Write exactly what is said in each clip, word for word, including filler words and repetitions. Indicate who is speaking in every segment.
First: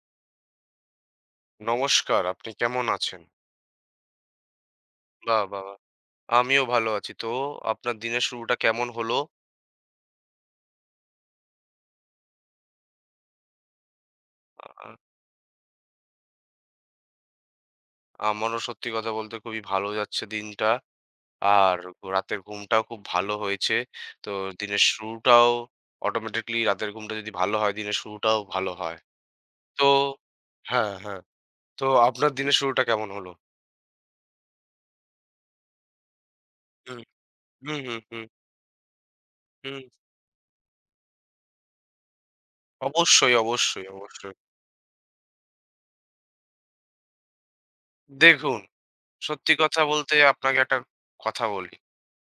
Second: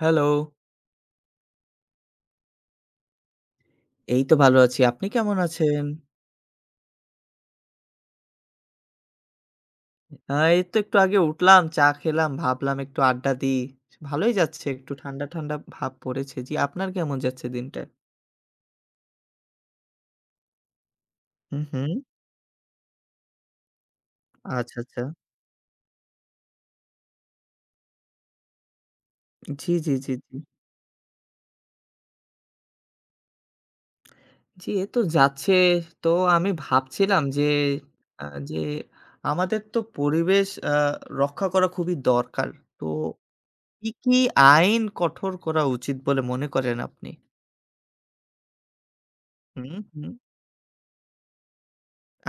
Speaker 1: Hello.
Speaker 2: নমস্কার, আপনি কেমন আছেন?
Speaker 1: এই তো ভালো আছি। আপনি কেমন
Speaker 2: বাহ! বাহ! বাহ!
Speaker 1: আছেন?
Speaker 2: আমিও ভালো আছি। তো আপনার দিনের শুরুটা কেমন হলো?
Speaker 1: আ এই তো একটু আগে উঠলাম, চা খেলাম, ভাবলাম একটু আড্ডা দিই। ভালোই
Speaker 2: আ
Speaker 1: যাচ্ছে, একটু ঠান্ডা, ঠান্ডা ভাব পড়েছে। জি, আপনার কেমন যাচ্ছে দিনটা?
Speaker 2: আমারও সত্যি কথা বলতে খুবই ভালো যাচ্ছে দিনটা।
Speaker 1: হুম,
Speaker 2: আর
Speaker 1: হুম।
Speaker 2: রাতের ঘুমটাও খুব ভালো হয়েছে। তো
Speaker 1: আচ্ছা,
Speaker 2: দিনের
Speaker 1: আচ্ছা।
Speaker 2: শুরুটাও অটোমেটিক্যালি রাতের ঘুমটা যদি ভালো হয়, দিনের শুরুটাও ভালো হয়।
Speaker 1: জি,
Speaker 2: তো
Speaker 1: জি, জি, জি।
Speaker 2: হ্যাঁ, হ্যাঁ। তো আপনার দিনের শুরুটা কেমন হলো?
Speaker 1: জি, এই তো যাচ্ছে। তো আমি
Speaker 2: হুম,
Speaker 1: ভাবছিলাম যে,
Speaker 2: হুম, হুম, হুম,
Speaker 1: আ যে আমাদের
Speaker 2: হুম।
Speaker 1: তো পরিবেশ আ রক্ষা করা খুবই দরকার। তো
Speaker 2: অবশ্যই, অবশ্যই,
Speaker 1: কি, কি
Speaker 2: অবশ্যই।
Speaker 1: আইন কঠোর করা উচিত বলে মনে করেন আপনি?
Speaker 2: দেখুন, সত্যি
Speaker 1: হুম,
Speaker 2: কথা
Speaker 1: হুম।
Speaker 2: বলতে আপনাকে একটা কথা বলি।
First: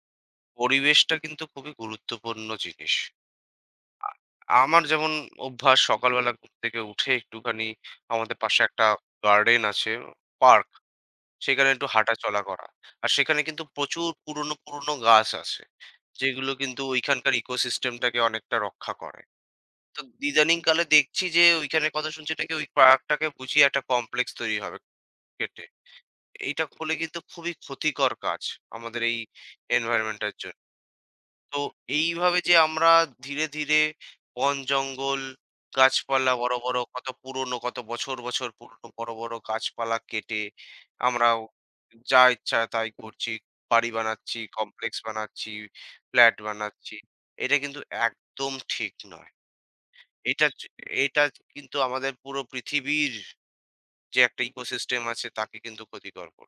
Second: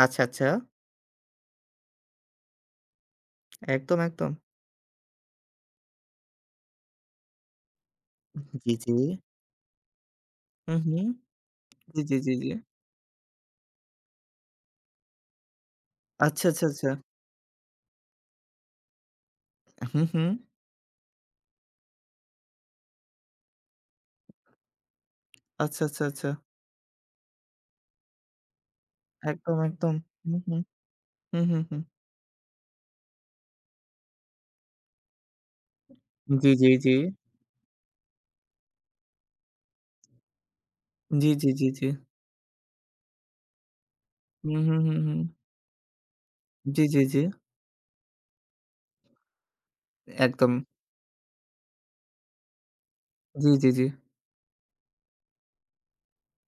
Speaker 1: আচ্ছা, আচ্ছা।
Speaker 2: পরিবেশটা কিন্তু খুবই গুরুত্বপূর্ণ জিনিস।
Speaker 1: একদম,
Speaker 2: আ
Speaker 1: একদম।
Speaker 2: আমার যেমন অভ্যাস সকালবেলা ঘুম থেকে উঠে একটুখানি আমাদের পাশে
Speaker 1: জি,
Speaker 2: একটা
Speaker 1: জি।
Speaker 2: গার্ডেন আছে, পার্ক।
Speaker 1: হুম, হুম।
Speaker 2: সেখানে একটু
Speaker 1: জি, জি, জি,
Speaker 2: হাঁটাচলা
Speaker 1: জি।
Speaker 2: করা। আর সেখানে কিন্তু প্রচুর পুরনো, পুরনো গাছ আছে।
Speaker 1: আচ্ছা,
Speaker 2: যেগুলো
Speaker 1: আচ্ছা,
Speaker 2: কিন্তু
Speaker 1: আচ্ছা।
Speaker 2: ওইখানকার ইকোসিস্টেমটাকে অনেকটা রক্ষা করে। তো
Speaker 1: হুম, হুম।
Speaker 2: ইদানিং কালে দেখছি যে ওইখানে কথা শুনছি নাকি ওই পার্কটাকে বুঝিয়ে একটা কমপ্লেক্স তৈরি হবে কেটে।
Speaker 1: আচ্ছা, আচ্ছা, আচ্ছা।
Speaker 2: এইটা হলে কিন্তু খুবই ক্ষতিকর কাজ আমাদের এই
Speaker 1: একদম, একদম।
Speaker 2: এনভায়রনমেন্ট এর
Speaker 1: হুম,
Speaker 2: জন্য।
Speaker 1: হুম। হুম,
Speaker 2: তো
Speaker 1: হুম, হুম।
Speaker 2: এইভাবে যে আমরা ধীরে, ধীরে বন জঙ্গল, গাছপালা
Speaker 1: জি,
Speaker 2: বড়,
Speaker 1: জি,
Speaker 2: বড়
Speaker 1: জি।
Speaker 2: কত পুরনো, কত বছর, বছর পুরনো বড়, বড় গাছপালা কেটে
Speaker 1: জি,
Speaker 2: আমরাও
Speaker 1: জি, জি, জি।
Speaker 2: যা ইচ্ছা তাই করছি। বাড়ি বানাচ্ছি,
Speaker 1: হুম, হুম,
Speaker 2: কমপ্লেক্স
Speaker 1: হুম, হুম।
Speaker 2: বানাচ্ছি, ফ্ল্যাট
Speaker 1: জি,
Speaker 2: বানাচ্ছি।
Speaker 1: জি, জি।
Speaker 2: এটা কিন্তু একদম ঠিক নয়। এটা
Speaker 1: একদম।
Speaker 2: চ এটা কিন্তু আমাদের পুরো পৃথিবীর
Speaker 1: জি, জি, জি।
Speaker 2: যে একটা ইকোসিস্টেম আছে তাকে কিন্তু ক্ষতিকর কর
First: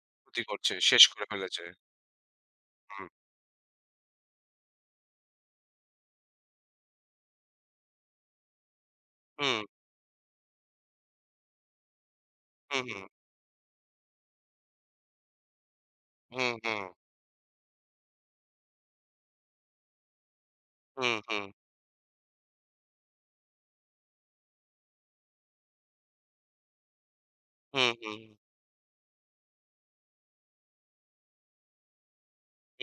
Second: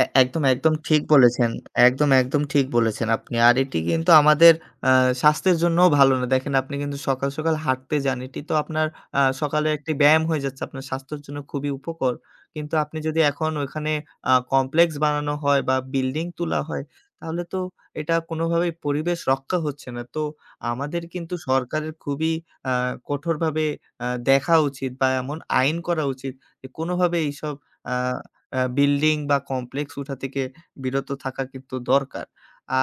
Speaker 1: এ
Speaker 2: ক্ষতি
Speaker 1: একদম,
Speaker 2: করছে,
Speaker 1: একদম
Speaker 2: শেষ
Speaker 1: ঠিক
Speaker 2: করে
Speaker 1: বলেছেন।
Speaker 2: ফেলেছে।
Speaker 1: একদম, একদম ঠিক
Speaker 2: হুম।
Speaker 1: বলেছেন আপনি। আর এটি কিন্তু আমাদের আ স্বাস্থ্যের জন্যও ভালো না। দেখেন আপনি কিন্তু সকাল, সকাল হাঁটতে যান। এটি তো আপনার আ
Speaker 2: হুম,
Speaker 1: সকালে একটি ব্যায়াম হয়ে যাচ্ছে। আপনার স্বাস্থ্যের জন্য খুবই উপকর। কিন্তু
Speaker 2: হুম,
Speaker 1: আপনি
Speaker 2: হুম,
Speaker 1: যদি এখন ওইখানে আ কমপ্লেক্স বানানো হয় বা বিল্ডিং
Speaker 2: হুম,
Speaker 1: তোলা
Speaker 2: হুম,
Speaker 1: হয়, তাহলে তো এটা কোনোভাবেই পরিবেশ রক্ষা হচ্ছে না। তো আমাদের
Speaker 2: হুম,
Speaker 1: কিন্তু
Speaker 2: হুম, হুম,
Speaker 1: সরকারের খুবই আ কঠোরভাবে আ দেখা উচিত বা এমন আইন করা উচিত যে কোনোভাবে এইসব
Speaker 2: হুম,
Speaker 1: আ
Speaker 2: হুম।
Speaker 1: অ্যা বিল্ডিং বা কমপ্লেক্স উঠা থেকে বিরত থাকা কিন্তু দরকার।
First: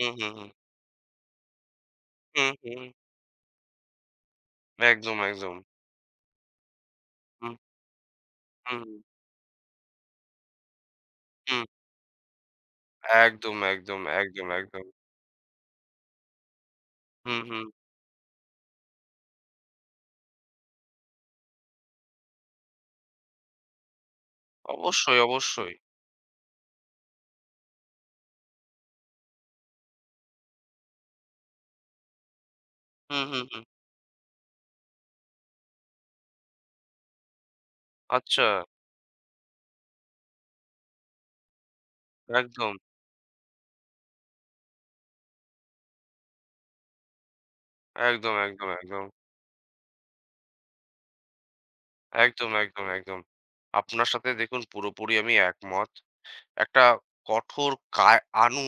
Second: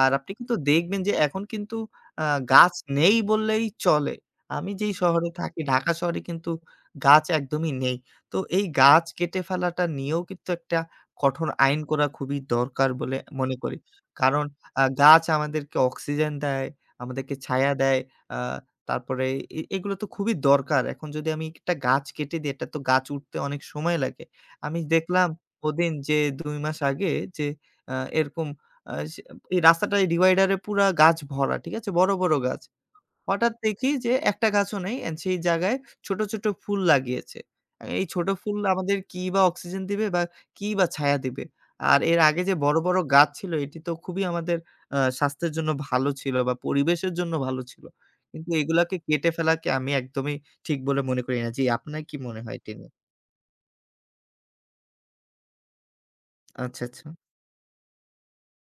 Speaker 1: আর
Speaker 2: হুম,
Speaker 1: আপনি
Speaker 2: হুম।
Speaker 1: কিন্তু দেখবেন যে এখন কিন্তু আ
Speaker 2: হুম,
Speaker 1: গাছ
Speaker 2: হুম।
Speaker 1: নেই বললেই চলে। আমি যেই
Speaker 2: একদম,
Speaker 1: শহরে
Speaker 2: একদম।
Speaker 1: থাকি, ঢাকা শহরে কিন্তু গাছ
Speaker 2: হুম,
Speaker 1: একদমই নেই। তো এই
Speaker 2: হুম,
Speaker 1: গাছ কেটে ফেলাটা নিয়েও কিন্তু একটা কঠোর
Speaker 2: হুম।
Speaker 1: আইন করা খুবই দরকার বলে
Speaker 2: একদম,
Speaker 1: মনে করি।
Speaker 2: একদম,
Speaker 1: কারণ
Speaker 2: একদম, একদম।
Speaker 1: আ গাছ আমাদেরকে অক্সিজেন দেয়, আমাদেরকে
Speaker 2: হুম, হুম।
Speaker 1: ছায়া দেয়। আ তারপরে এ এগুলো তো খুবই দরকার। এখন যদি আমি একটা গাছ কেটে দিই, একটা তো গাছ উঠতে অনেক সময় লাগে। আমি
Speaker 2: অবশ্যই,
Speaker 1: দেখলাম
Speaker 2: অবশ্যই।
Speaker 1: ওদিন যে দুই মাস আগে যে আ এরকম আ সে এই রাস্তাটায় ডিভাইডারে পুরা গাছ ভরা। ঠিক আছে? বড়, বড় গাছ।
Speaker 2: হুম, হুম,
Speaker 1: হঠাৎ
Speaker 2: হুম।
Speaker 1: দেখি যে একটা গাছও নেই অ্যান্ড সেই জায়গায় ছোট, ছোট ফুল লাগিয়েছে। এই ছোট
Speaker 2: আচ্ছা।
Speaker 1: ফুল আমাদের কি বা অক্সিজেন দিবে বা কি বা ছায়া দিবে? আর এর আগে যে
Speaker 2: একদম,
Speaker 1: বড়, বড় গাছ ছিল এটি তো খুবই আমাদের আ স্বাস্থ্যের জন্য ভালো ছিল বা পরিবেশের জন্য ভালো ছিল।
Speaker 2: একদম,
Speaker 1: কিন্তু
Speaker 2: একদম,
Speaker 1: এগুলাকে
Speaker 2: একদম।
Speaker 1: কেটে ফেলাকে আমি একদমই ঠিক বলে মনে করি না। জি, আপনার কি মনে
Speaker 2: একদম,
Speaker 1: হয় এটি
Speaker 2: একদম,
Speaker 1: নিয়ে?
Speaker 2: একদম। আপনার সাথে দেখুন পুরোপুরি আমি একমত। একটা
Speaker 1: আচ্ছা, আচ্ছা।
Speaker 2: কঠোর কা আনু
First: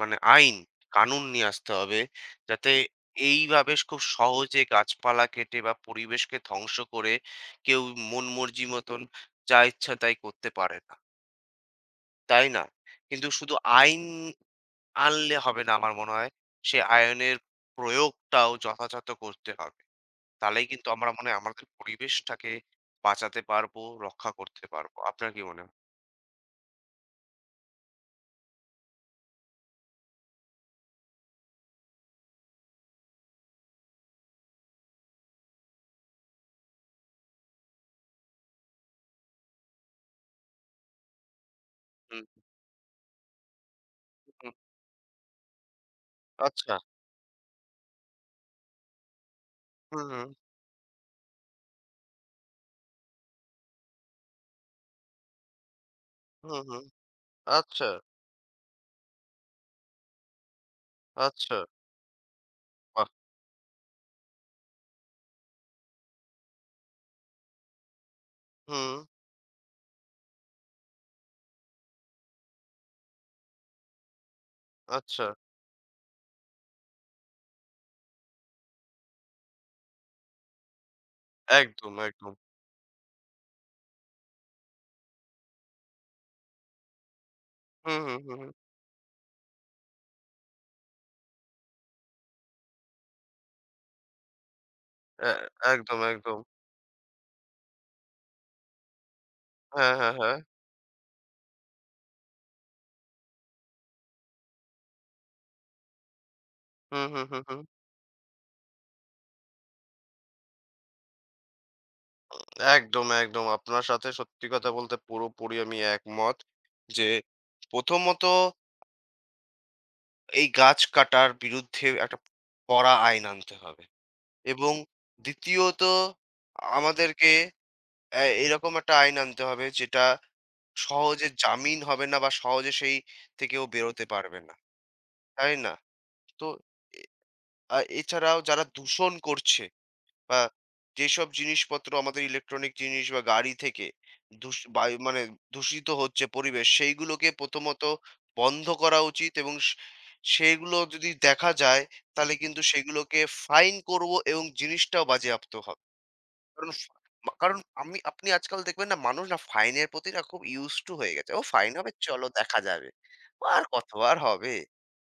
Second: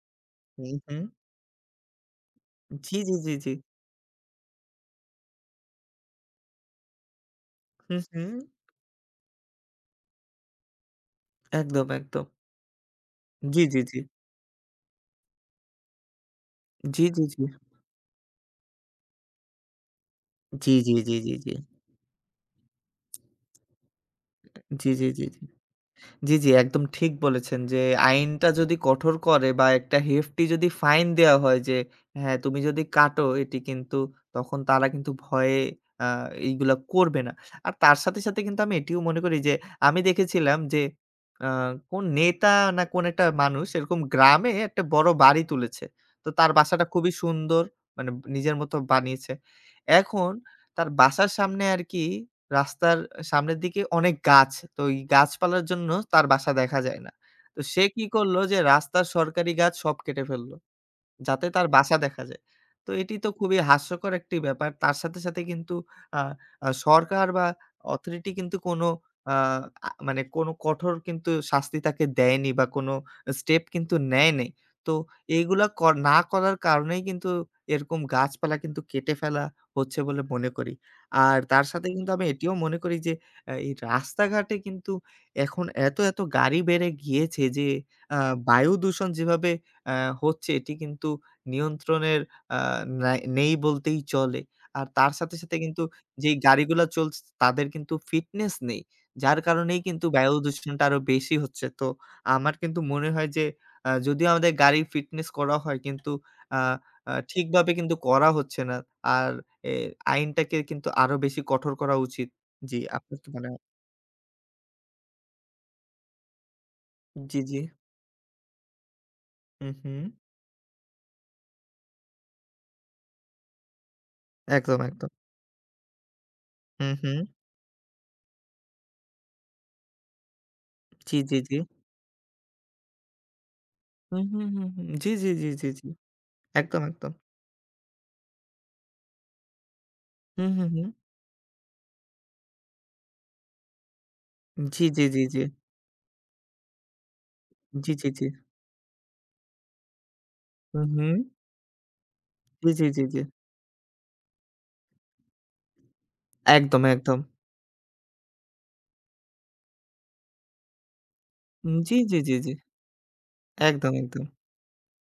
Speaker 2: মানে আইন,
Speaker 1: হুম, হুম।
Speaker 2: কানুন নিয়ে আসতে হবে। যাতে
Speaker 1: জি, জি, জি, জি।
Speaker 2: এইভাবে খুব সহজে গাছপালা কেটে বা পরিবেশকে ধ্বংস করে কেউ
Speaker 1: হুম,
Speaker 2: মন
Speaker 1: হুম।
Speaker 2: মর্জি মতন যা ইচ্ছা তাই করতে পারে না।
Speaker 1: একদম, একদম।
Speaker 2: তাই না? কিন্তু শুধু
Speaker 1: জি, জি, জি।
Speaker 2: আইন আনলে হবে না আমার মনে হয়। সে
Speaker 1: জি, জি,
Speaker 2: আইনের
Speaker 1: জি।
Speaker 2: প্রয়োগটাও যথাযথ করতে হবে। তাহলেই
Speaker 1: জি,
Speaker 2: কিন্তু
Speaker 1: জি,
Speaker 2: আমরা
Speaker 1: জি,
Speaker 2: মনে
Speaker 1: জি,
Speaker 2: হয়
Speaker 1: জি।
Speaker 2: আমাদের পরিবেশটাকে বাঁচাতে পারবো, রক্ষা করতে
Speaker 1: জি,
Speaker 2: পারবো।
Speaker 1: জি, জি,
Speaker 2: আপনার
Speaker 1: জি।
Speaker 2: কি মনে হয়?
Speaker 1: জি, জি, একদম ঠিক বলেছেন যে আইনটা যদি কঠোর করে বা একটা হেফটি যদি ফাইন দেওয়া হয় যে, হ্যাঁ, তুমি যদি কাটো এটি কিন্তু তখন তারা কিন্তু ভয়ে আ এইগুলা করবে না। আর তার সাথে, সাথে কিন্তু আমি এটিও মনে করি যে আমি দেখেছিলাম যে আ কোন
Speaker 2: হুম,
Speaker 1: নেতা না কোন একটা মানুষ এরকম গ্রামে
Speaker 2: হুম।
Speaker 1: একটা বড় বাড়ি তুলেছে। তো তার
Speaker 2: আচ্ছা।
Speaker 1: বাসাটা খুবই সুন্দর মানে নিজের মতো বানিয়েছে।
Speaker 2: হুম, হুম।
Speaker 1: এখন তার বাসার সামনে আরকি রাস্তার সামনের দিকে অনেক গাছ। তো এই গাছপালার জন্য তার বাসা
Speaker 2: হুম,
Speaker 1: দেখা
Speaker 2: হুম।
Speaker 1: যায় না। তো সে
Speaker 2: আচ্ছা,
Speaker 1: কি করল যে রাস্তার সরকারি গাছ সব কেটে ফেলল। যাতে
Speaker 2: আচ্ছা।
Speaker 1: তার বাসা দেখা যায়। তো
Speaker 2: বাহ!
Speaker 1: এটি তো খুবই হাস্যকর একটি ব্যাপার। তার সাথে, সাথে কিন্তু আ আ সরকার বা অথরিটি কিন্তু কোনো
Speaker 2: হুম,
Speaker 1: আ আ মানে কোনো কঠোর কিন্তু শাস্তি তাকে দেয়নি বা কোনো স্টেপ কিন্তু নেয় নাই। তো
Speaker 2: আচ্ছা।
Speaker 1: এইগুলা কর না করার কারণেই কিন্তু এরকম গাছপালা কিন্তু কেটে ফেলা হচ্ছে বলে মনে করি। আর তার সাথে
Speaker 2: একদম,
Speaker 1: কিন্তু আমি
Speaker 2: একদম।
Speaker 1: এটিও মনে করি যে আ এই রাস্তাঘাটে কিন্তু এখন এত, এত গাড়ি বেড়ে গিয়েছে যে
Speaker 2: হুম, হুম,
Speaker 1: আ
Speaker 2: হুম, হুম।
Speaker 1: বায়ু দূষণ যেভাবে অ্যা হচ্ছে এটি কিন্তু নিয়ন্ত্রণের আ নাই নেই বলতেই চলে। আর তার
Speaker 2: এ
Speaker 1: সাথে, সাথে কিন্তু
Speaker 2: একদম,
Speaker 1: যেই
Speaker 2: একদম।
Speaker 1: গাড়িগুলা চলছে তাদের কিন্তু ফিটনেস নেই। যার কারণেই
Speaker 2: হ্যাঁ,
Speaker 1: কিন্তু
Speaker 2: হ্যাঁ,
Speaker 1: বায়ু
Speaker 2: হ্যাঁ।
Speaker 1: দূষণটা আরো বেশি হচ্ছে। তো আমার কিন্তু মনে হয় যে আ যদিও আমাদের গাড়ির ফিটনেস করা হয় কিন্তু আ
Speaker 2: হুম,
Speaker 1: আ
Speaker 2: হুম, হুম, হুম।
Speaker 1: ঠিকভাবে কিন্তু করা হচ্ছে না। আর এ আইনটাকে কিন্তু আরো বেশি কঠোর করা উচিত। জি,
Speaker 2: একদম,
Speaker 1: আপনার কি
Speaker 2: একদম।
Speaker 1: মনে হয়?
Speaker 2: আপনার সাথে সত্যি কথা বলতে পুরোপুরি আমি একমত। যে
Speaker 1: জি, জি।
Speaker 2: প্রথমত
Speaker 1: হু, হু।
Speaker 2: এই গাছ কাটার বিরুদ্ধে একটা কড়া আইন আনতে হবে। এবং
Speaker 1: একদম, একদম।
Speaker 2: দ্বিতীয়ত
Speaker 1: হু, হু।
Speaker 2: আমাদেরকে অ্যা এরকম একটা আইন আনতে হবে যেটা
Speaker 1: জি,
Speaker 2: সহজে
Speaker 1: জি, জি।
Speaker 2: জামিন হবে না বা সহজে সেই থেকে ও বেরোতে
Speaker 1: হু,
Speaker 2: পারবে
Speaker 1: হু,
Speaker 2: না।
Speaker 1: হু, হু। জি, জি, জি,
Speaker 2: তাই
Speaker 1: জি,
Speaker 2: না?
Speaker 1: জি।
Speaker 2: তো
Speaker 1: একদম,
Speaker 2: এ
Speaker 1: একদম।
Speaker 2: আ এছাড়াও যারা দূষণ করছে বা
Speaker 1: হুম, হুম, হুম।
Speaker 2: যেসব জিনিসপত্র আমাদের ইলেকট্রনিক জিনিস বা গাড়ি থেকে দূষ
Speaker 1: জি,
Speaker 2: বায়ু
Speaker 1: জি,
Speaker 2: মানে
Speaker 1: জি, জি।
Speaker 2: দূষিত হচ্ছে পরিবেশ সেইগুলোকে প্রথমত
Speaker 1: জি, জি, জি।
Speaker 2: বন্ধ করা উচিত এবং স সেগুলো
Speaker 1: হুম,
Speaker 2: যদি
Speaker 1: হুম।
Speaker 2: দেখা যায় তাহলে কিন্তু
Speaker 1: জি, জি, জি, জি।
Speaker 2: সেগুলোকে ফাইন করব এবং জিনিসটাও বাজেয়াপ্ত হবে। কারণ
Speaker 1: একদম,
Speaker 2: ফা
Speaker 1: একদম।
Speaker 2: মা কারণ আমি আপনি আজকাল দেখবেন না মানুষ না ফাইনের প্রতি না খুব used to হয়ে গেছে। ও ফাইন
Speaker 1: উম
Speaker 2: হবে
Speaker 1: জি, জি,
Speaker 2: চলো
Speaker 1: জি, জি।
Speaker 2: দেখা যাবে। আর
Speaker 1: একদম,
Speaker 2: কতবার
Speaker 1: একদম।
Speaker 2: হবে?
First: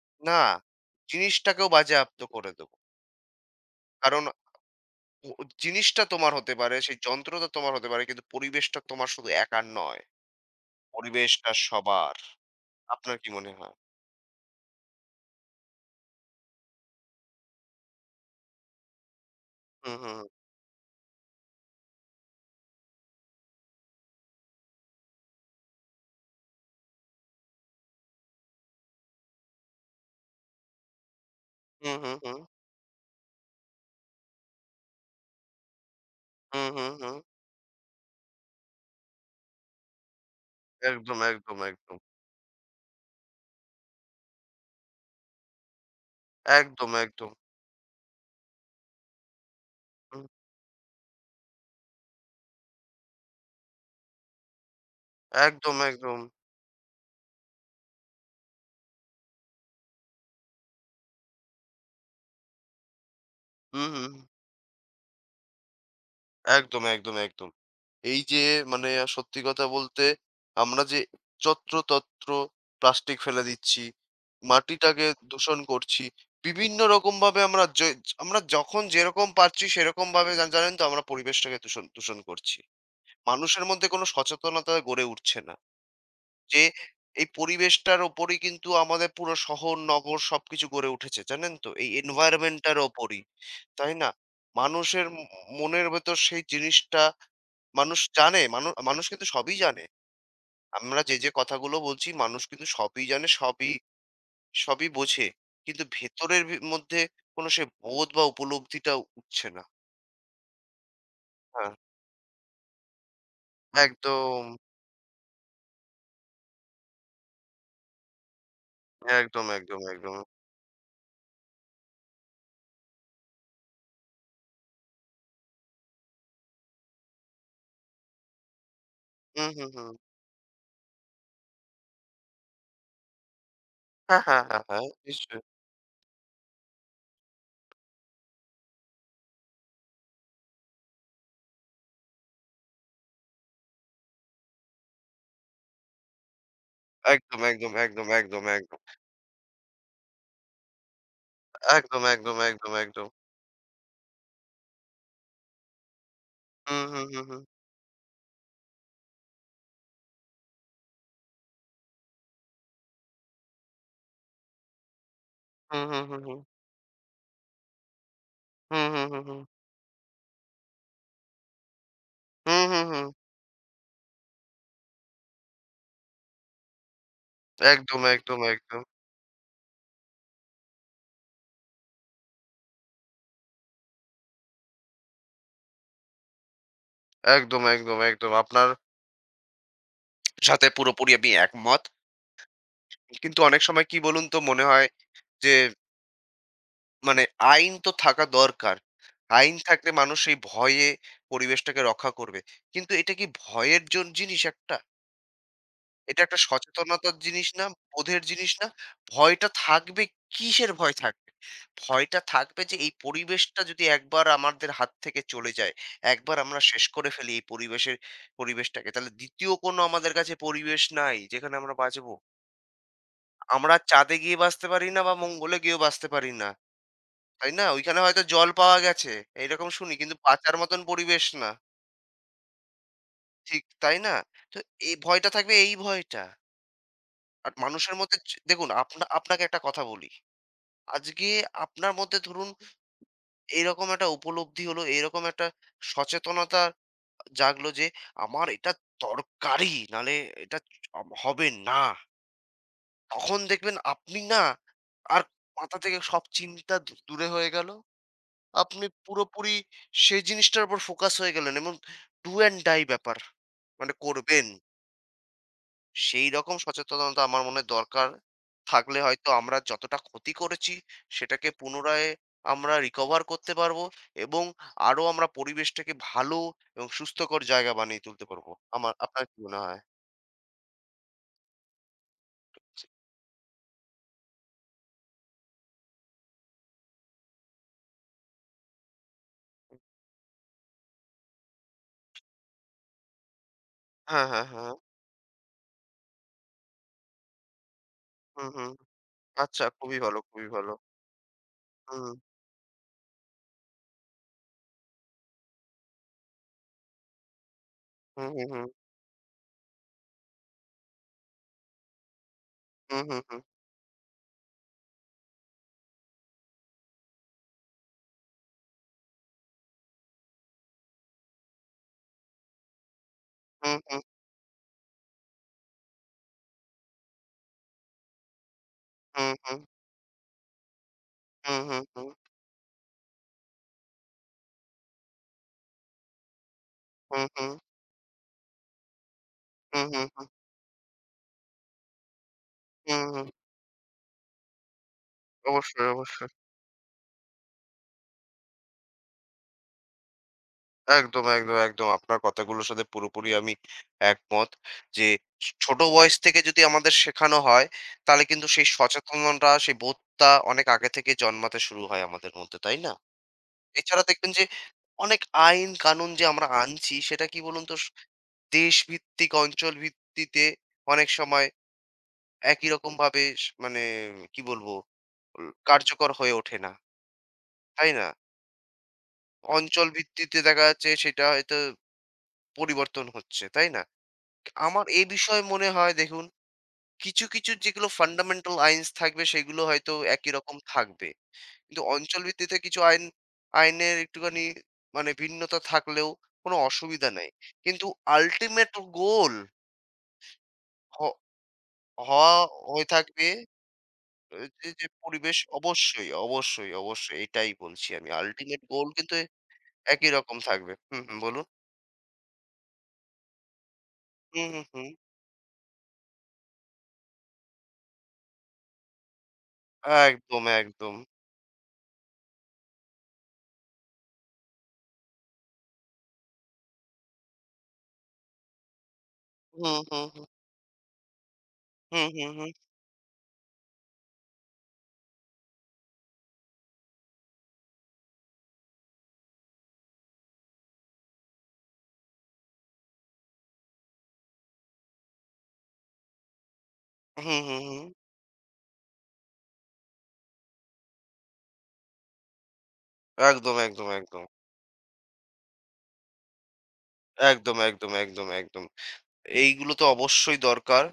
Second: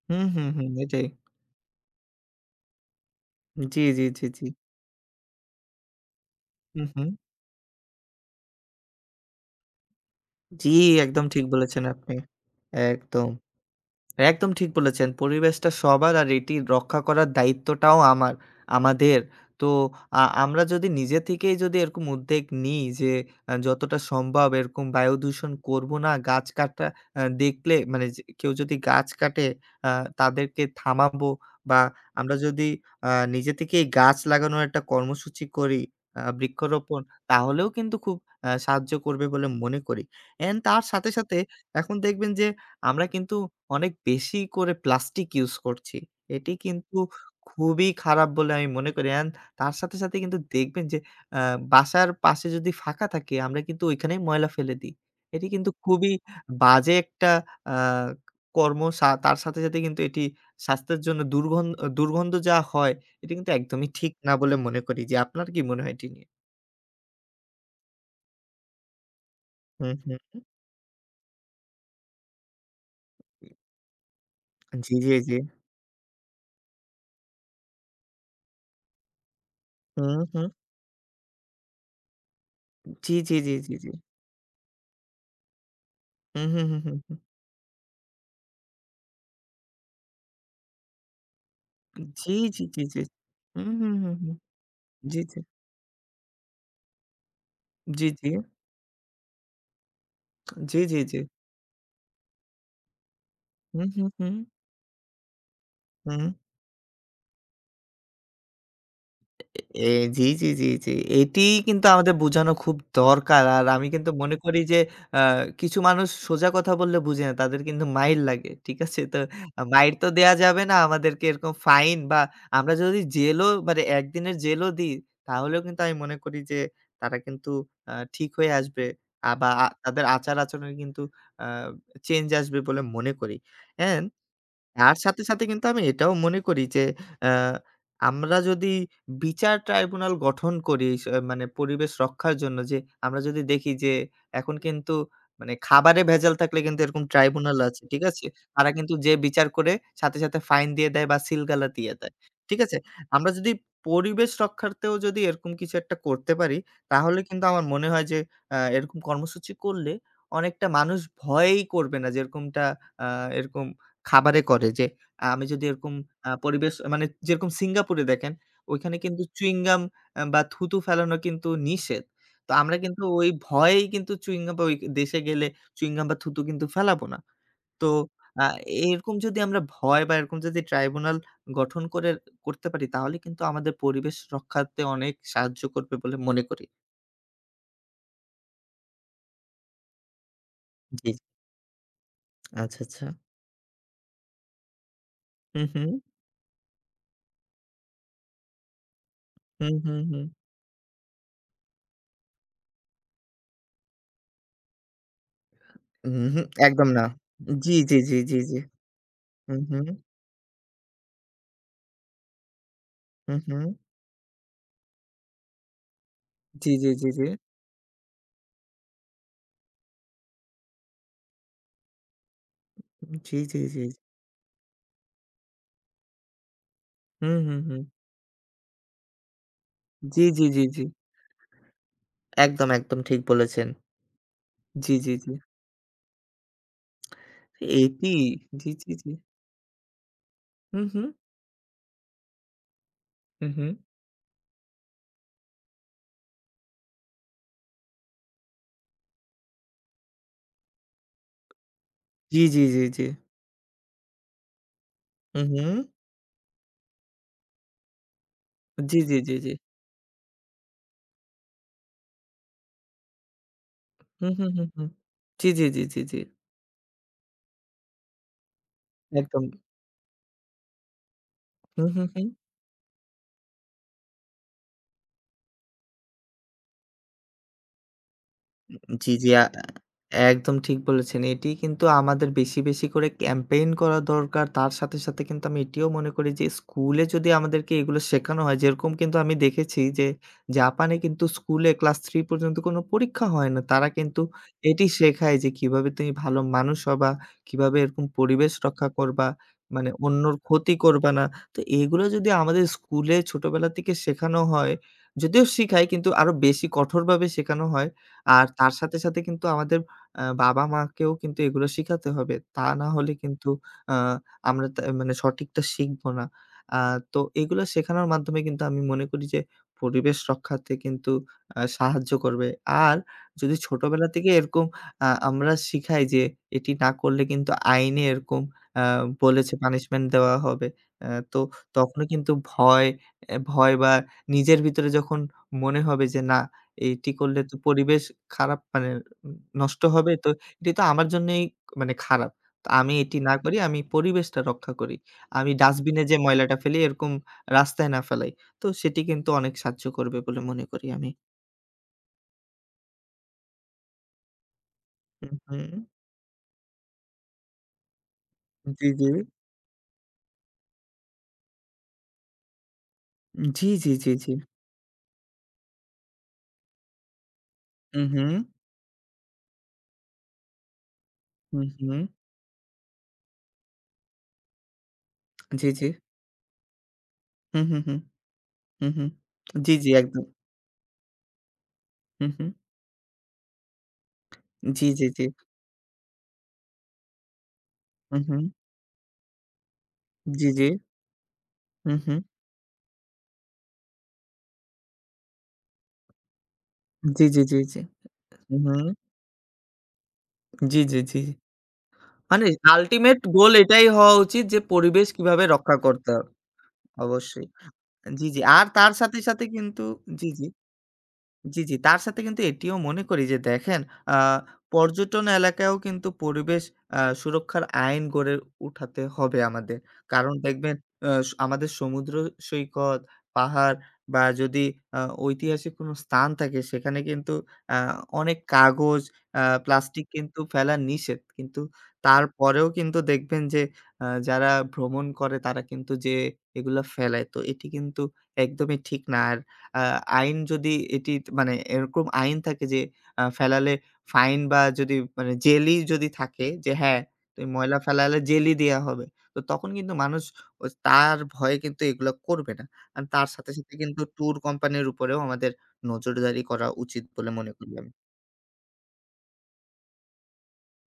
Speaker 1: হুম,
Speaker 2: না,
Speaker 1: হুম, হুম। এটাই।
Speaker 2: জিনিসটাকেও বাজেয়াপ্ত করে দেব।
Speaker 1: জি, জি,
Speaker 2: কারণ
Speaker 1: জি, জি।
Speaker 2: ও জিনিসটা তোমার হতে পারে,
Speaker 1: হুম,
Speaker 2: সেই
Speaker 1: হুম।
Speaker 2: যন্ত্রটা তোমার হতে পারে কিন্তু পরিবেশটা তোমার শুধু একার নয়।
Speaker 1: জি, একদম ঠিক
Speaker 2: পরিবেশটা
Speaker 1: বলেছেন
Speaker 2: সবার।
Speaker 1: আপনি।
Speaker 2: আপনার কি
Speaker 1: একদম।
Speaker 2: মনে হয়?
Speaker 1: একদম ঠিক বলেছেন। পরিবেশটা সবার আর এটি রক্ষা করার দায়িত্বটাও আমার আমাদের। তো
Speaker 2: হুম, হুম,
Speaker 1: আ
Speaker 2: হুম।
Speaker 1: আমরা যদি নিজে থেকেই যদি এরকম উদ্যোগ নিই যে আ যতটা সম্ভব এরকম বায়ু দূষণ করব না, গাছ কাটা আ দেখলে মানে যে কেউ যদি গাছ কাটে আ তাদেরকে থামাবো বা
Speaker 2: হুম, হুম,
Speaker 1: আমরা
Speaker 2: হুম।
Speaker 1: যদি আ নিজে থেকেই গাছ লাগানোর একটা কর্মসূচি করি, আ
Speaker 2: হুম, হুম,
Speaker 1: বৃক্ষরোপণ
Speaker 2: হুম।
Speaker 1: তাহলেও কিন্তু খুব আ সাহায্য করবে বলে মনে করি। অ্যান্ড তার সাথে,
Speaker 2: একদম,
Speaker 1: সাথে
Speaker 2: একদম,
Speaker 1: এখন
Speaker 2: একদম।
Speaker 1: দেখবেন যে আমরা কিন্তু অনেক বেশি করে প্লাস্টিক ইউজ করছি। এটি
Speaker 2: একদম,
Speaker 1: কিন্তু
Speaker 2: একদম।
Speaker 1: খুবই খারাপ বলে আমি মনে করি। অ্যান্ড তার সাথে, সাথে
Speaker 2: হুম।
Speaker 1: কিন্তু দেখবেন যে আ বাসার পাশে যদি ফাঁকা থাকে আমরা কিন্তু ওইখানেই ময়লা ফেলে দিই। এটি কিন্তু
Speaker 2: একদম,
Speaker 1: খুবই
Speaker 2: একদম।
Speaker 1: বাজে একটা আ কর্ম। সা তার সাথে, সাথে কিন্তু এটি স্বাস্থ্যের জন্য দুর্গন দুর্গন্ধ যা হয় এটি কিন্তু
Speaker 2: হুম,
Speaker 1: একদমই
Speaker 2: হুম।
Speaker 1: ঠিক না বলে মনে করি যে আপনার কি মনে হয় এটি নিয়ে?
Speaker 2: একদম, একদম, একদম। এই যে মানে সত্যি কথা
Speaker 1: হুম,
Speaker 2: বলতে
Speaker 1: হুম, হুম।
Speaker 2: আমরা যে যত্রতত্র প্লাস্টিক ফেলে দিচ্ছি,
Speaker 1: জি,
Speaker 2: মাটিটাকে
Speaker 1: জি, জি।
Speaker 2: দূষণ করছি। বিভিন্ন রকমভাবে আমরা যে আমরা যখন যেরকম পারছি
Speaker 1: হুম,
Speaker 2: সেরকমভাবে জা
Speaker 1: হুম।
Speaker 2: জানেন তো আমরা পরিবেশটাকে দূষণ দূষণ করছি।
Speaker 1: জি, জি, জি,
Speaker 2: মানুষের
Speaker 1: জি,
Speaker 2: মধ্যে
Speaker 1: জি।
Speaker 2: কোনো সচেতনতা গড়ে উঠছে না।
Speaker 1: হুম,
Speaker 2: যে
Speaker 1: হুম, হুম, হুম, হুম।
Speaker 2: এই পরিবেশটার ওপরই কিন্তু আমাদের পুরো শহর নগর সবকিছু গড়ে উঠেছে জানেন তো এই
Speaker 1: জি, জি,
Speaker 2: এনভায়রনমেন্টটার
Speaker 1: জি, জি।
Speaker 2: ওপরই
Speaker 1: হুম,
Speaker 2: তাই
Speaker 1: হুম,
Speaker 2: না
Speaker 1: হুম, হুম।
Speaker 2: মানুষের
Speaker 1: জি,
Speaker 2: ম-
Speaker 1: জি।
Speaker 2: মনের ভেতর সেই জিনিসটা মানুষ
Speaker 1: জি, জি।
Speaker 2: জানে মানুষ মানুষ কিন্তু সবই জানে
Speaker 1: জি, জি,
Speaker 2: আমরা যে
Speaker 1: জি।
Speaker 2: যে কথাগুলো বলছি মানুষ কিন্তু সবই জানে সবই
Speaker 1: হুম, হুম, হুম।
Speaker 2: সবই বোঝে কিন্তু
Speaker 1: হুম।
Speaker 2: ভেতরের ভি- মধ্যে কোনো সে বোধ বা উপলব্ধিটা উঠছে না
Speaker 1: এ জি, জি, জি, জি। এটিই
Speaker 2: হ্যাঁ
Speaker 1: কিন্তু আমাদের বোঝানো খুব দরকার। আর আমি কিন্তু মনে
Speaker 2: একদম
Speaker 1: করি যে আ কিছু মানুষ সোজা কথা বললে বুঝে না। তাদের কিন্তু মাইর লাগে। ঠিক আছে? তো
Speaker 2: একদম একদম
Speaker 1: মাইর তো
Speaker 2: একদম
Speaker 1: দেয়া যাবে না। আমাদেরকে এরকম ফাইন বা আমরা যদি জেলও মানে এক দিনের জেলও দিই, তাহলেও কিন্তু আমি মনে করি যে তারা কিন্তু আ ঠিক হয়ে আসবে। আ বা
Speaker 2: হুম
Speaker 1: আ
Speaker 2: হুম হুম
Speaker 1: তাদের আচার-আচরণে কিন্তু আ চেঞ্জ আসবে বলে মনে করি। হ্যাঁ?
Speaker 2: হ্যাঁ হ্যাঁ হ্যাঁ হ্যাঁ
Speaker 1: তার সাথে,
Speaker 2: নিশ্চয়ই
Speaker 1: সাথে কিন্তু আমি এটাও মনে করি যে আ আমরা যদি বিচার ট্রাইব্যুনাল গঠন করি স মানে পরিবেশ রক্ষার জন্য যে আমরা যদি দেখি যে এখন কিন্তু মানে খাবারে ভেজাল থাকলে কিন্তু এরকম
Speaker 2: একদম
Speaker 1: ট্রাইব্যুনাল
Speaker 2: একদম
Speaker 1: আছে। ঠিক
Speaker 2: একদম
Speaker 1: আছে?
Speaker 2: একদম
Speaker 1: তারা
Speaker 2: একদম
Speaker 1: কিন্তু যেয়ে বিচার করে সাথে, সাথে ফাইন দিয়ে দেয় বা সিলগালা দিয়ে
Speaker 2: একদম,
Speaker 1: দেয়।
Speaker 2: একদম,
Speaker 1: ঠিক
Speaker 2: একদম,
Speaker 1: আছে?
Speaker 2: একদম।
Speaker 1: আমরা যদি পরিবেশ রক্ষার্থেও যদি এরকম কিছু একটা করতে পারি
Speaker 2: হুম, হুম,
Speaker 1: তাহলে
Speaker 2: হুম, হুম।
Speaker 1: কিন্তু আমার মনে হয় যে আ এরকম কর্মসূচি করলে অনেকটা মানুষ ভয়ই করবে না যে এরকমটা আ এরকম খাবারে করে যে আ আমি যদি
Speaker 2: হুম,
Speaker 1: এরকম
Speaker 2: হুম, হুম,
Speaker 1: আ
Speaker 2: হুম।
Speaker 1: পরিবেশ মানে যেরকম সিঙ্গাপুরে দেখেন,
Speaker 2: হুম,
Speaker 1: ওইখানে
Speaker 2: হুম, হুম,
Speaker 1: কিন্তু
Speaker 2: হুম।
Speaker 1: চুইং গাম আ বা থুতু ফেলানো কিন্তু নিষেধ। তো
Speaker 2: হুম,
Speaker 1: আমরা
Speaker 2: হুম,
Speaker 1: কিন্তু
Speaker 2: হুম।
Speaker 1: ওই ভয়েই কিন্তু চুইং গাম বা ওই দেশে গেলে চুইং গাম বা থুতু কিন্তু ফেলাবো না। তো
Speaker 2: একদম, একদম,
Speaker 1: আ
Speaker 2: একদম।
Speaker 1: এরকম যদি আমরা ভয় বা এরকম যদি ট্রাইব্যুনাল গঠন করে করতে পারি তাহলে কিন্তু আমাদের পরিবেশ রক্ষাতে অনেক সাহায্য করবে বলে মনে করি।
Speaker 2: একদম, একদম, একদম। আপনার সাথে পুরোপুরি
Speaker 1: জি,
Speaker 2: আমি একমত।
Speaker 1: আচ্ছা, আচ্ছা।
Speaker 2: কিন্তু অনেক সময় কি বলুন তো মনে হয় যে
Speaker 1: হু, হু,
Speaker 2: মানে আইন তো থাকা দরকার। আইন
Speaker 1: হু,
Speaker 2: থাকলে
Speaker 1: হু,
Speaker 2: মানুষ
Speaker 1: হু।
Speaker 2: এই ভয়ে পরিবেশটাকে রক্ষা করবে। কিন্তু এটা কি ভয়ের জন জিনিস একটা? এটা একটা
Speaker 1: উহু, একদম না।
Speaker 2: সচেতনতার জিনিস না,
Speaker 1: জি, জি, জি,
Speaker 2: বোধের
Speaker 1: জি,
Speaker 2: জিনিস
Speaker 1: জি।
Speaker 2: না। ভয়টা
Speaker 1: হু, হু,
Speaker 2: থাকবে, কিসের ভয় থাকবে? ভয়টা থাকবে যে এই
Speaker 1: হু, হু।
Speaker 2: পরিবেশটা যদি একবার আমাদের হাত থেকে চলে যায়, একবার আমরা
Speaker 1: জি,
Speaker 2: শেষ
Speaker 1: জি,
Speaker 2: করে
Speaker 1: জি, জি।
Speaker 2: ফেলি এই পরিবেশের পরিবেশটাকে, তাহলে দ্বিতীয় কোনো আমাদের কাছে পরিবেশ নাই যেখানে আমরা বাঁচবো।
Speaker 1: জি, জি,
Speaker 2: আমরা
Speaker 1: জি।
Speaker 2: চাঁদে গিয়ে বাঁচতে পারি না বা মঙ্গলে গিয়েও বাঁচতে পারি না।
Speaker 1: হুম,
Speaker 2: তাই
Speaker 1: হুম,
Speaker 2: না?
Speaker 1: হুম।
Speaker 2: ওইখানে হয়তো জল পাওয়া গেছে, এইরকম শুনি। কিন্তু
Speaker 1: জি, জি,
Speaker 2: বাঁচার
Speaker 1: জি,
Speaker 2: মতন
Speaker 1: জি।
Speaker 2: পরিবেশ না।
Speaker 1: একদম, একদম ঠিক
Speaker 2: ঠিক,
Speaker 1: বলেছেন।
Speaker 2: তাই না? তো এই
Speaker 1: জি, জি,
Speaker 2: ভয়টা
Speaker 1: জি।
Speaker 2: থাকবে এই ভয়টা। আর মানুষের
Speaker 1: এটি
Speaker 2: মধ্যে চ দেখুন
Speaker 1: জি, জি,
Speaker 2: আপনা
Speaker 1: জি।
Speaker 2: আপনাকে একটা কথা বলি।
Speaker 1: হুম, হুম।
Speaker 2: আজকে আপনার মধ্যে ধরুন
Speaker 1: হুম, হুম।
Speaker 2: এইরকম একটা উপলব্ধি হলো, এইরকম একটা সচেতনতা জাগলো যে আমার এটা দরকারি, নাহলে এটা আব হবে না।
Speaker 1: জি, জি, জি, জি।
Speaker 2: তখন দেখবেন আপনি না আর
Speaker 1: হুম,
Speaker 2: মাথা
Speaker 1: হুম।
Speaker 2: থেকে সব চিন্তা দূ দূরে হয়ে গেল। আপনি
Speaker 1: জি, জি, জি, জি।
Speaker 2: পুরোপুরি সেই জিনিসটার উপর ফোকাস হয়ে গেলেন এবং do and die ব্যাপার। মানে
Speaker 1: হুম,
Speaker 2: করবেন।
Speaker 1: হুম, হুম, হুম। জি, জি, জি, জি, জি।
Speaker 2: সেই রকম সচেতনতা আমার মনে দরকার। থাকলে হয়তো
Speaker 1: একদম।
Speaker 2: আমরা যতটা ক্ষতি করেছি সেটাকে
Speaker 1: হুম,
Speaker 2: পুনরায়
Speaker 1: হুম, হুম।
Speaker 2: আমরা recover করতে পারবো এবং আরো আমরা পরিবেশটাকে ভালো এবং সুস্থকর জায়গা বানিয়ে তুলতে পারবো। আমার
Speaker 1: জি,
Speaker 2: আপনার
Speaker 1: জি।
Speaker 2: কি
Speaker 1: আ
Speaker 2: মনে হয়?
Speaker 1: একদম ঠিক বলেছেন। এটি কিন্তু আমাদের বেশি, বেশি করে ক্যাম্পেইন করা দরকার। তার সাথে, সাথে কিন্তু আমি এটিও মনে করি যে স্কুলে যদি আমাদেরকে এগুলো শেখানো হয়, যেরকম কিন্তু আমি দেখেছি যে জাপানে কিন্তু স্কুলে ক্লাস থ্রি পর্যন্ত কোনো পরীক্ষা হয় না। তারা কিন্তু
Speaker 2: হ্যাঁ, হ্যাঁ, হ্যাঁ।
Speaker 1: এটি শেখায় যে কিভাবে তুমি ভালো মানুষ হবা, কিভাবে এরকম
Speaker 2: হুম,
Speaker 1: পরিবেশ
Speaker 2: হুম।
Speaker 1: রক্ষা করবা,
Speaker 2: আচ্ছা
Speaker 1: মানে
Speaker 2: খুবই ভালো,
Speaker 1: অন্যর
Speaker 2: খুবই ভালো।
Speaker 1: ক্ষতি করবা না। তো এগুলো
Speaker 2: হুম।
Speaker 1: যদি আমাদের স্কুলে ছোটবেলা থেকে শেখানো হয়, যদিও শিখায় কিন্তু আরো বেশি কঠোরভাবে শেখানো হয়
Speaker 2: হুম, হুম,
Speaker 1: আর
Speaker 2: হুম।
Speaker 1: তার সাথে, সাথে কিন্তু আমাদের আ বাবা-মাকেও কিন্তু এগুলো শিখাতে হবে। তা না
Speaker 2: হুম,
Speaker 1: হলে
Speaker 2: হুম, হুম।
Speaker 1: কিন্তু আ আমরা তা মানে সঠিকটা শিখবো না। আ তো এগুলো শেখানোর মাধ্যমে কিন্তু আমি মনে করি যে পরিবেশ রক্ষাতে কিন্তু আ সাহায্য করবে। আর যদি
Speaker 2: হুম, হুম,
Speaker 1: ছোটবেলা থেকে এরকম আ আমরা শিখাই যে এটি না করলে কিন্তু আইনে এরকম আ
Speaker 2: হুম,
Speaker 1: বলেছে
Speaker 2: হুম।
Speaker 1: পানিশমেন্ট দেওয়া হবে। আ তো
Speaker 2: হুম, হুম,
Speaker 1: তখনও
Speaker 2: হুম।
Speaker 1: কিন্তু ভয়, এ ভয় বা নিজের ভিতরে যখন মনে হবে যে না এটি
Speaker 2: হুম,
Speaker 1: করলে
Speaker 2: হুম।
Speaker 1: তো পরিবেশ খারাপ মানে উম নষ্ট
Speaker 2: হুম, হুম,
Speaker 1: হবে।
Speaker 2: হুম।
Speaker 1: তো এটি তো আমার জন্যই মানে খারাপ। তো আমি
Speaker 2: হুম,
Speaker 1: এটি
Speaker 2: হুম।
Speaker 1: না করি, আমি পরিবেশটা রক্ষা করি। আমি
Speaker 2: অবশ্যই,
Speaker 1: ডাস্টবিনে যে
Speaker 2: অবশ্যই।
Speaker 1: ময়লাটা ফেলি এরকম রাস্তায় না ফেলাই। তো সেটি কিন্তু অনেক সাহায্য করবে বলে মনে করি আমি।
Speaker 2: একদম, একদম, একদম। আপনার কথাগুলোর সাথে পুরোপুরি আমি একমত। যে
Speaker 1: হুম,
Speaker 2: ছ
Speaker 1: হুম।
Speaker 2: ছোট বয়স থেকে যদি আমাদের শেখানো হয়, তাহলে কিন্তু সেই
Speaker 1: জি, জি।
Speaker 2: সচেতনতা, সেই বোধটা অনেক আগে থেকে জন্মাতে শুরু হয় আমাদের মধ্যে, তাই না?
Speaker 1: জি, জি,
Speaker 2: এছাড়া
Speaker 1: জি,
Speaker 2: দেখবেন
Speaker 1: জি।
Speaker 2: যে অনেক আইন কানুন যে আমরা আনছি, সেটা কি বলুন তো স
Speaker 1: হুম, হুম।
Speaker 2: দেশভিত্তিক, অঞ্চল ভিত্তিতে অনেক সময়
Speaker 1: হুম, হুম।
Speaker 2: একই রকমভাবে স মানে কি বলবো? উ
Speaker 1: জি, জি।
Speaker 2: কার্যকর হয়ে ওঠে না,
Speaker 1: হুম, হুম,
Speaker 2: তাই
Speaker 1: হুম।
Speaker 2: না?
Speaker 1: হুম, হুম। জি,
Speaker 2: অঞ্চল
Speaker 1: জি একদম।
Speaker 2: ভিত্তিতে দেখা যাচ্ছে সেটা হয়তো
Speaker 1: হুম, হুম।
Speaker 2: পরিবর্তন হচ্ছে, তাই না? আমার
Speaker 1: জি,
Speaker 2: এই
Speaker 1: জি, জি।
Speaker 2: বিষয়ে মনে হয় দেখুন, কিছু, কিছু যেগুলো
Speaker 1: হুম, হুম।
Speaker 2: ফান্ডামেন্টাল আইনস থাকবে সেগুলো হয়তো একই
Speaker 1: জি,
Speaker 2: রকম
Speaker 1: জি।
Speaker 2: থাকবে। কিন্তু
Speaker 1: হুম, হুম।
Speaker 2: অঞ্চল ভিত্তিতে কিছু আইন আইনের একটুখানি মানে ভিন্নতা থাকলেও কোনো অসুবিধা
Speaker 1: জি,
Speaker 2: নাই।
Speaker 1: জি, জি, জি।
Speaker 2: কিন্তু
Speaker 1: হুম,
Speaker 2: আল্টিমেট
Speaker 1: হুম।
Speaker 2: গোল
Speaker 1: জি,
Speaker 2: হ
Speaker 1: জি, জি।
Speaker 2: হওয়া
Speaker 1: মানে
Speaker 2: হয়ে
Speaker 1: আল্টিমেট
Speaker 2: থাকবে
Speaker 1: গোল এটাই হওয়া
Speaker 2: এ
Speaker 1: উচিত যে
Speaker 2: যে, যে
Speaker 1: পরিবেশ
Speaker 2: পরিবেশ
Speaker 1: কিভাবে রক্ষা করতে
Speaker 2: অবশ্যই,
Speaker 1: হবে।
Speaker 2: অবশ্যই, অবশ্যই
Speaker 1: অবশ্যই।
Speaker 2: এটাই বলছি আমি।
Speaker 1: জি, জি।
Speaker 2: আল্টিমেট
Speaker 1: আর
Speaker 2: গোল
Speaker 1: তার
Speaker 2: কিন্তু
Speaker 1: সাথে, সাথে কিন্তু
Speaker 2: একই
Speaker 1: জি,
Speaker 2: রকম
Speaker 1: জি।
Speaker 2: থাকবে। হুম, হুম বলুন।
Speaker 1: জি, জি। তার সাথে কিন্তু এটিও মনে করি যে দেখেন আ
Speaker 2: হুম, হুম, হুম।
Speaker 1: পর্যটন এলাকায়ও কিন্তু পরিবেশ আ সুরক্ষার আইন গড়ে উঠাতে হবে আমাদের। কারণ
Speaker 2: একদম,
Speaker 1: দেখবেন
Speaker 2: একদম।
Speaker 1: আ স আমাদের সমুদ্র সৈকত, পাহাড় বা যদি আ ঐতিহাসিক কোনো স্থান থাকে সেখানে কিন্তু আ অনেক কাগজ, আ
Speaker 2: হুম, হুম,
Speaker 1: প্লাস্টিক
Speaker 2: হুম।
Speaker 1: কিন্তু ফেলা নিষেধ। কিন্তু
Speaker 2: হুম, হুম, হুম।
Speaker 1: তারপরেও কিন্তু দেখবেন যে আ যারা ভ্রমণ করে তারা কিন্তু যেয়ে এগুলা ফেলায়। তো এটি কিন্তু একদমই ঠিক না। আর আ আইন যদি এটি মানে এরকম আইন থাকে যে আ ফেলালে ফাইন বা যদি মানে জেলই যদি থাকে যে হ্যাঁ,
Speaker 2: হুম, হুম,
Speaker 1: তুমি
Speaker 2: হুম।
Speaker 1: ময়লা
Speaker 2: হুম
Speaker 1: ফেলালে জেলই দেয়া হবে। তো তখন কিন্তু মানুষ ও তার ভয়ে কিন্তু এগুলা করবে না। আর তার সাথে,
Speaker 2: একদম,
Speaker 1: সাথে
Speaker 2: একদম,
Speaker 1: কিন্তু
Speaker 2: একদম।
Speaker 1: ট্যুর কোম্পানির উপরেও আমাদের নজরদারি করা উচিত বলে মনে
Speaker 2: একদম,
Speaker 1: করি
Speaker 2: একদম,
Speaker 1: আমি।
Speaker 2: একদম, একদম। এইগুলো তো অবশ্যই দরকার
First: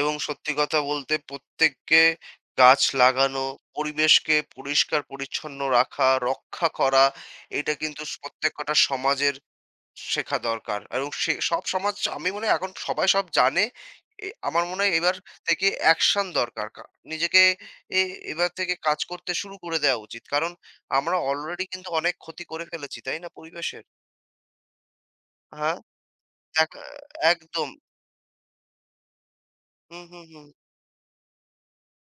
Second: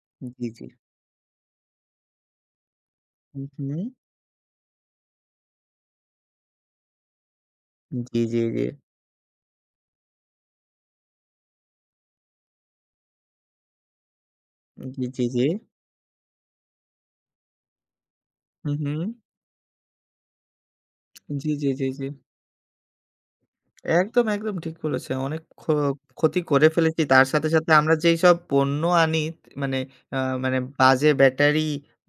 Speaker 2: এবং
Speaker 1: জি,
Speaker 2: সত্যি
Speaker 1: জি।
Speaker 2: কথা বলতে প্রত্যেককে গাছ
Speaker 1: হু,
Speaker 2: লাগানো,
Speaker 1: হু।
Speaker 2: পরিবেশকে পরিষ্কার-পরিচ্ছন্ন রাখা, রক্ষা করা এটা কিন্তু স
Speaker 1: জি, জি,
Speaker 2: প্রত্যেক
Speaker 1: জি।
Speaker 2: কটা সমাজের শেখা দরকার। এবং সে সব সমাজ আমি মনে হয় এখন সবাই সব জানে। এ আমার মনে হয়
Speaker 1: জি,
Speaker 2: এবার
Speaker 1: জি, জি।
Speaker 2: থেকে অ্যাকশন দরকার। কা নিজেকে এ এবার
Speaker 1: হু,
Speaker 2: থেকে
Speaker 1: হু।
Speaker 2: কাজ করতে শুরু করে দেওয়া উচিত। কারণ আমরা
Speaker 1: জি,
Speaker 2: অলরেডি
Speaker 1: জি, জি,
Speaker 2: কিন্তু
Speaker 1: জি।
Speaker 2: অনেক ক্ষতি করে ফেলেছি, তাই না পরিবেশের?
Speaker 1: একদম, একদম ঠিক বলেছেন। অনেক ক্ষ
Speaker 2: হ্যাঁ,
Speaker 1: ক্ষতি করে
Speaker 2: দেখা
Speaker 1: ফেলেছি। তার সাথে,
Speaker 2: একদম।
Speaker 1: সাথে আমরা যেই সব পণ্য আনি মানে
Speaker 2: হুম,
Speaker 1: আ
Speaker 2: হুম, হুম,
Speaker 1: মানে বাজে ব্যাটারি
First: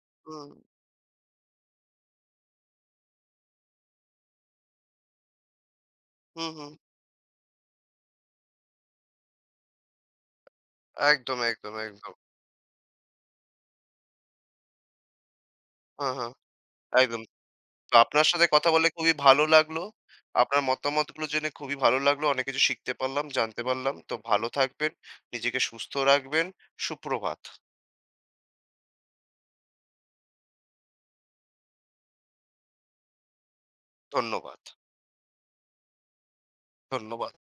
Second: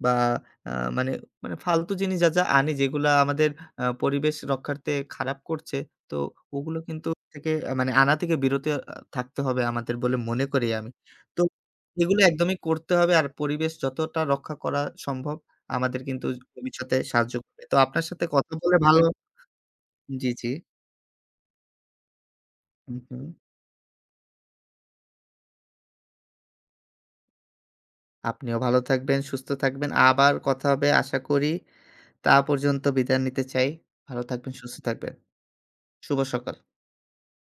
Speaker 1: বা
Speaker 2: হুম,
Speaker 1: আ মানে মানে ফালতু জিনিস যা, যা আনি যেগুলা আমাদের আ পরিবেশ রক্ষার্থে খারাপ করছে। তো
Speaker 2: হুম, হুম।
Speaker 1: ওগুলো কিন্তু থেকে আহ, মানে আনা থেকে বিরত আ থাকতে হবে আমাদের বলে মনে করি আমি।
Speaker 2: একদম,
Speaker 1: তো
Speaker 2: একদম, একদম।
Speaker 1: এগুলো একদমই করতে হবে। আর পরিবেশ যতটা রক্ষা করা সম্ভব আমাদের
Speaker 2: হ্যাঁ,
Speaker 1: কিন্তু
Speaker 2: হ্যাঁ,
Speaker 1: ভবিষ্যতে
Speaker 2: একদম।
Speaker 1: সাহায্য করবে। তো
Speaker 2: তো
Speaker 1: আপনার সাথে
Speaker 2: আপনার সাথে
Speaker 1: কথা
Speaker 2: কথা
Speaker 1: বলে
Speaker 2: বলে
Speaker 1: ভালো
Speaker 2: খুবই ভালো লাগলো।
Speaker 1: জি, জি।
Speaker 2: আপনার মতামতগুলো জেনে খুবই ভালো লাগলো। অনেক কিছু শিখতে
Speaker 1: হু, হু।
Speaker 2: পারলাম, জানতে পারলাম। তো ভালো থাকবেন, নিজেকে সুস্থ রাখবেন। সুপ্রভাত।
Speaker 1: আপনিও ভালো থাকবেন, সুস্থ থাকবেন। আবার কথা হবে আশা করি। তা পর্যন্ত বিদায় নিতে চাই। ভালো থাকবেন,
Speaker 2: ধন্যবাদ।
Speaker 1: সুস্থ থাকবেন। শুভ সকাল।
Speaker 2: ধন্যবাদ।